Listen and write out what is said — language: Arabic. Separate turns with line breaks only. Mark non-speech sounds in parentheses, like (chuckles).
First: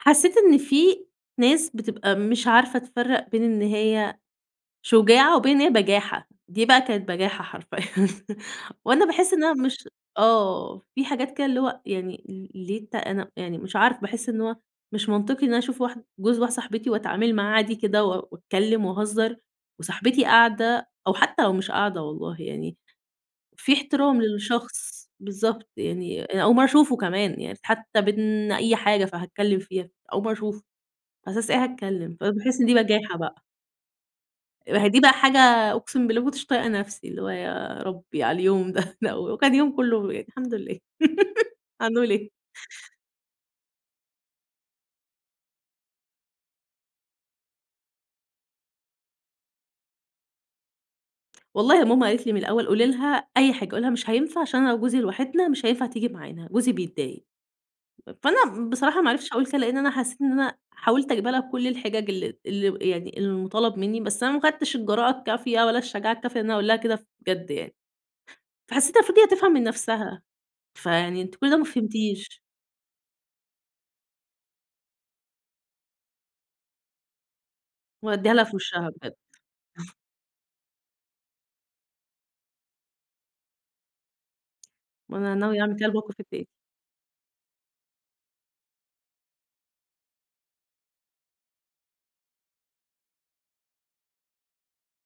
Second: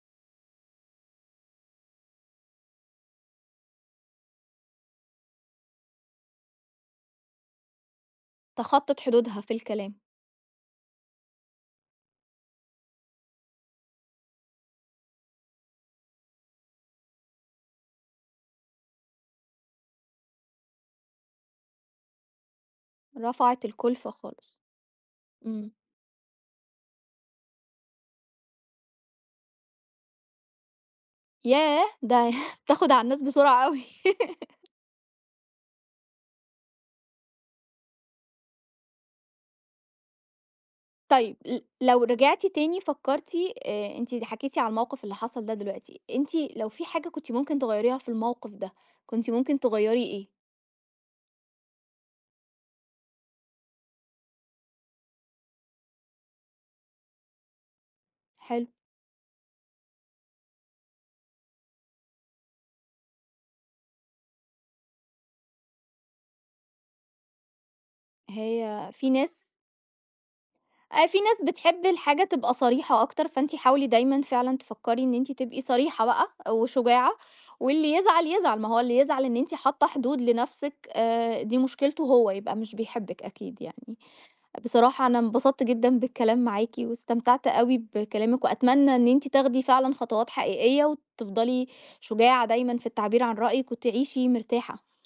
حسّيت إن في ناس بتبقى مش عارفة تفرّق بين إن هي شجاعة وبين إن هي بَجاحة، دي بقى كانت بَجاحة حرفيًا.
تخطِّت
وأنا باحِس
حدودها
إنّها
في
مش
الكلام.
آه، في حاجات كده اللي هو يعني ال ليه ت أنا يعني مش عارفة، باحِس إن هو مش منطقي إن أشوف واحد جوز واحدة صاحبتي وأتعامل معاه عادي كده و وأتكلّم وأهزّر وصاحبتي قاعدة أو حتّى لو مش قاعدة والله، يعني
رفعت
في
الكُلفَة
احترام
خالص.
للشخص، بالضبط،
إمم.
يعني أنا أول مرّة أشوفه كمان. يعني حّتى بين أي حاجة فهاتكلّم فيها، أول مرّة أشوفه، على أساس إيه
ياه!
هاتكلّم؟
ده (chuckles)
فباحِس إن دي
بتاخد على
بجاحة
الناس
بقى.
بسرعة أوي. (laughs)
أهي دي بقى حاجة أقسم بالله ما كنتش طايقة نفسي، اللي هو يا ربّي على اليوم ده، (scoffs) لأ، وكان يوم كُلّه يعني الحمد لله.
طيب،
(laughs)
ل لو
هنقول إيه؟
رجعتِ تاني فكّرتِ أ أنتِ حكيتِ على الموقف اللي حصل ده دلوقتي، أنتِ لو في حاجة كنتِ ممكن تغيّريها في الموقف ده، كنتِ ممكن تغيّري إيه؟
والله ماما قالت لي من الأول: "قولي لها أي حاجة، قولي لها مش هينفع عشان أنا وجوزي لوحدنا مش هينفع تيجي معانا، جوزي بيتضايق."
حلو.
فأنا بصراحة ما عرفتش أقول كده لإن أنا حسّيت إن أنا حاولت أجيبها لها بكل الحِجَج ال اللي يعني المُطالب منّي، بس أنا ما أخدتش الجراءة الكافية ولا الشجاعة الكافية لإن أنا أقول لها كده بجد يعني.
هي
فحسّيتها
في
المفروض
ناس
تفهم من نفسها،
أ في
فيعني أنتِ
ناس
كل ده ما
بتحب الحاجة
فهمتيش.
تبقى صريحة أكتر، فأنتِ حاولي دايمًا فعلًا تفكّري إن أنتِ تبقي صريحة بقى وشجاعة، واللي يزعل،
وأدّيها لها في
يزعل، ما هو
وشها
اللي
بجد.
يزعل إن أنتِ حاطّة
(chuckles)
حدود لنفسِك آآ دي مشكلته هو، يبقى مش بيحبِك أكيد يعني. بصراحة
ما
أنا
أنا ناوية
انبسطت
أعمل كده
جدًا
الموقف
بالكلام
التاني.
معاكِ واستمتعت أوي بكلامِك وأتمنى إن أنتِ تاخدي فعلًا خطوات حقيقية وتفضلي شجاعة دايمًا في التعبير عن رأيِك وتعيشي مرتاحة.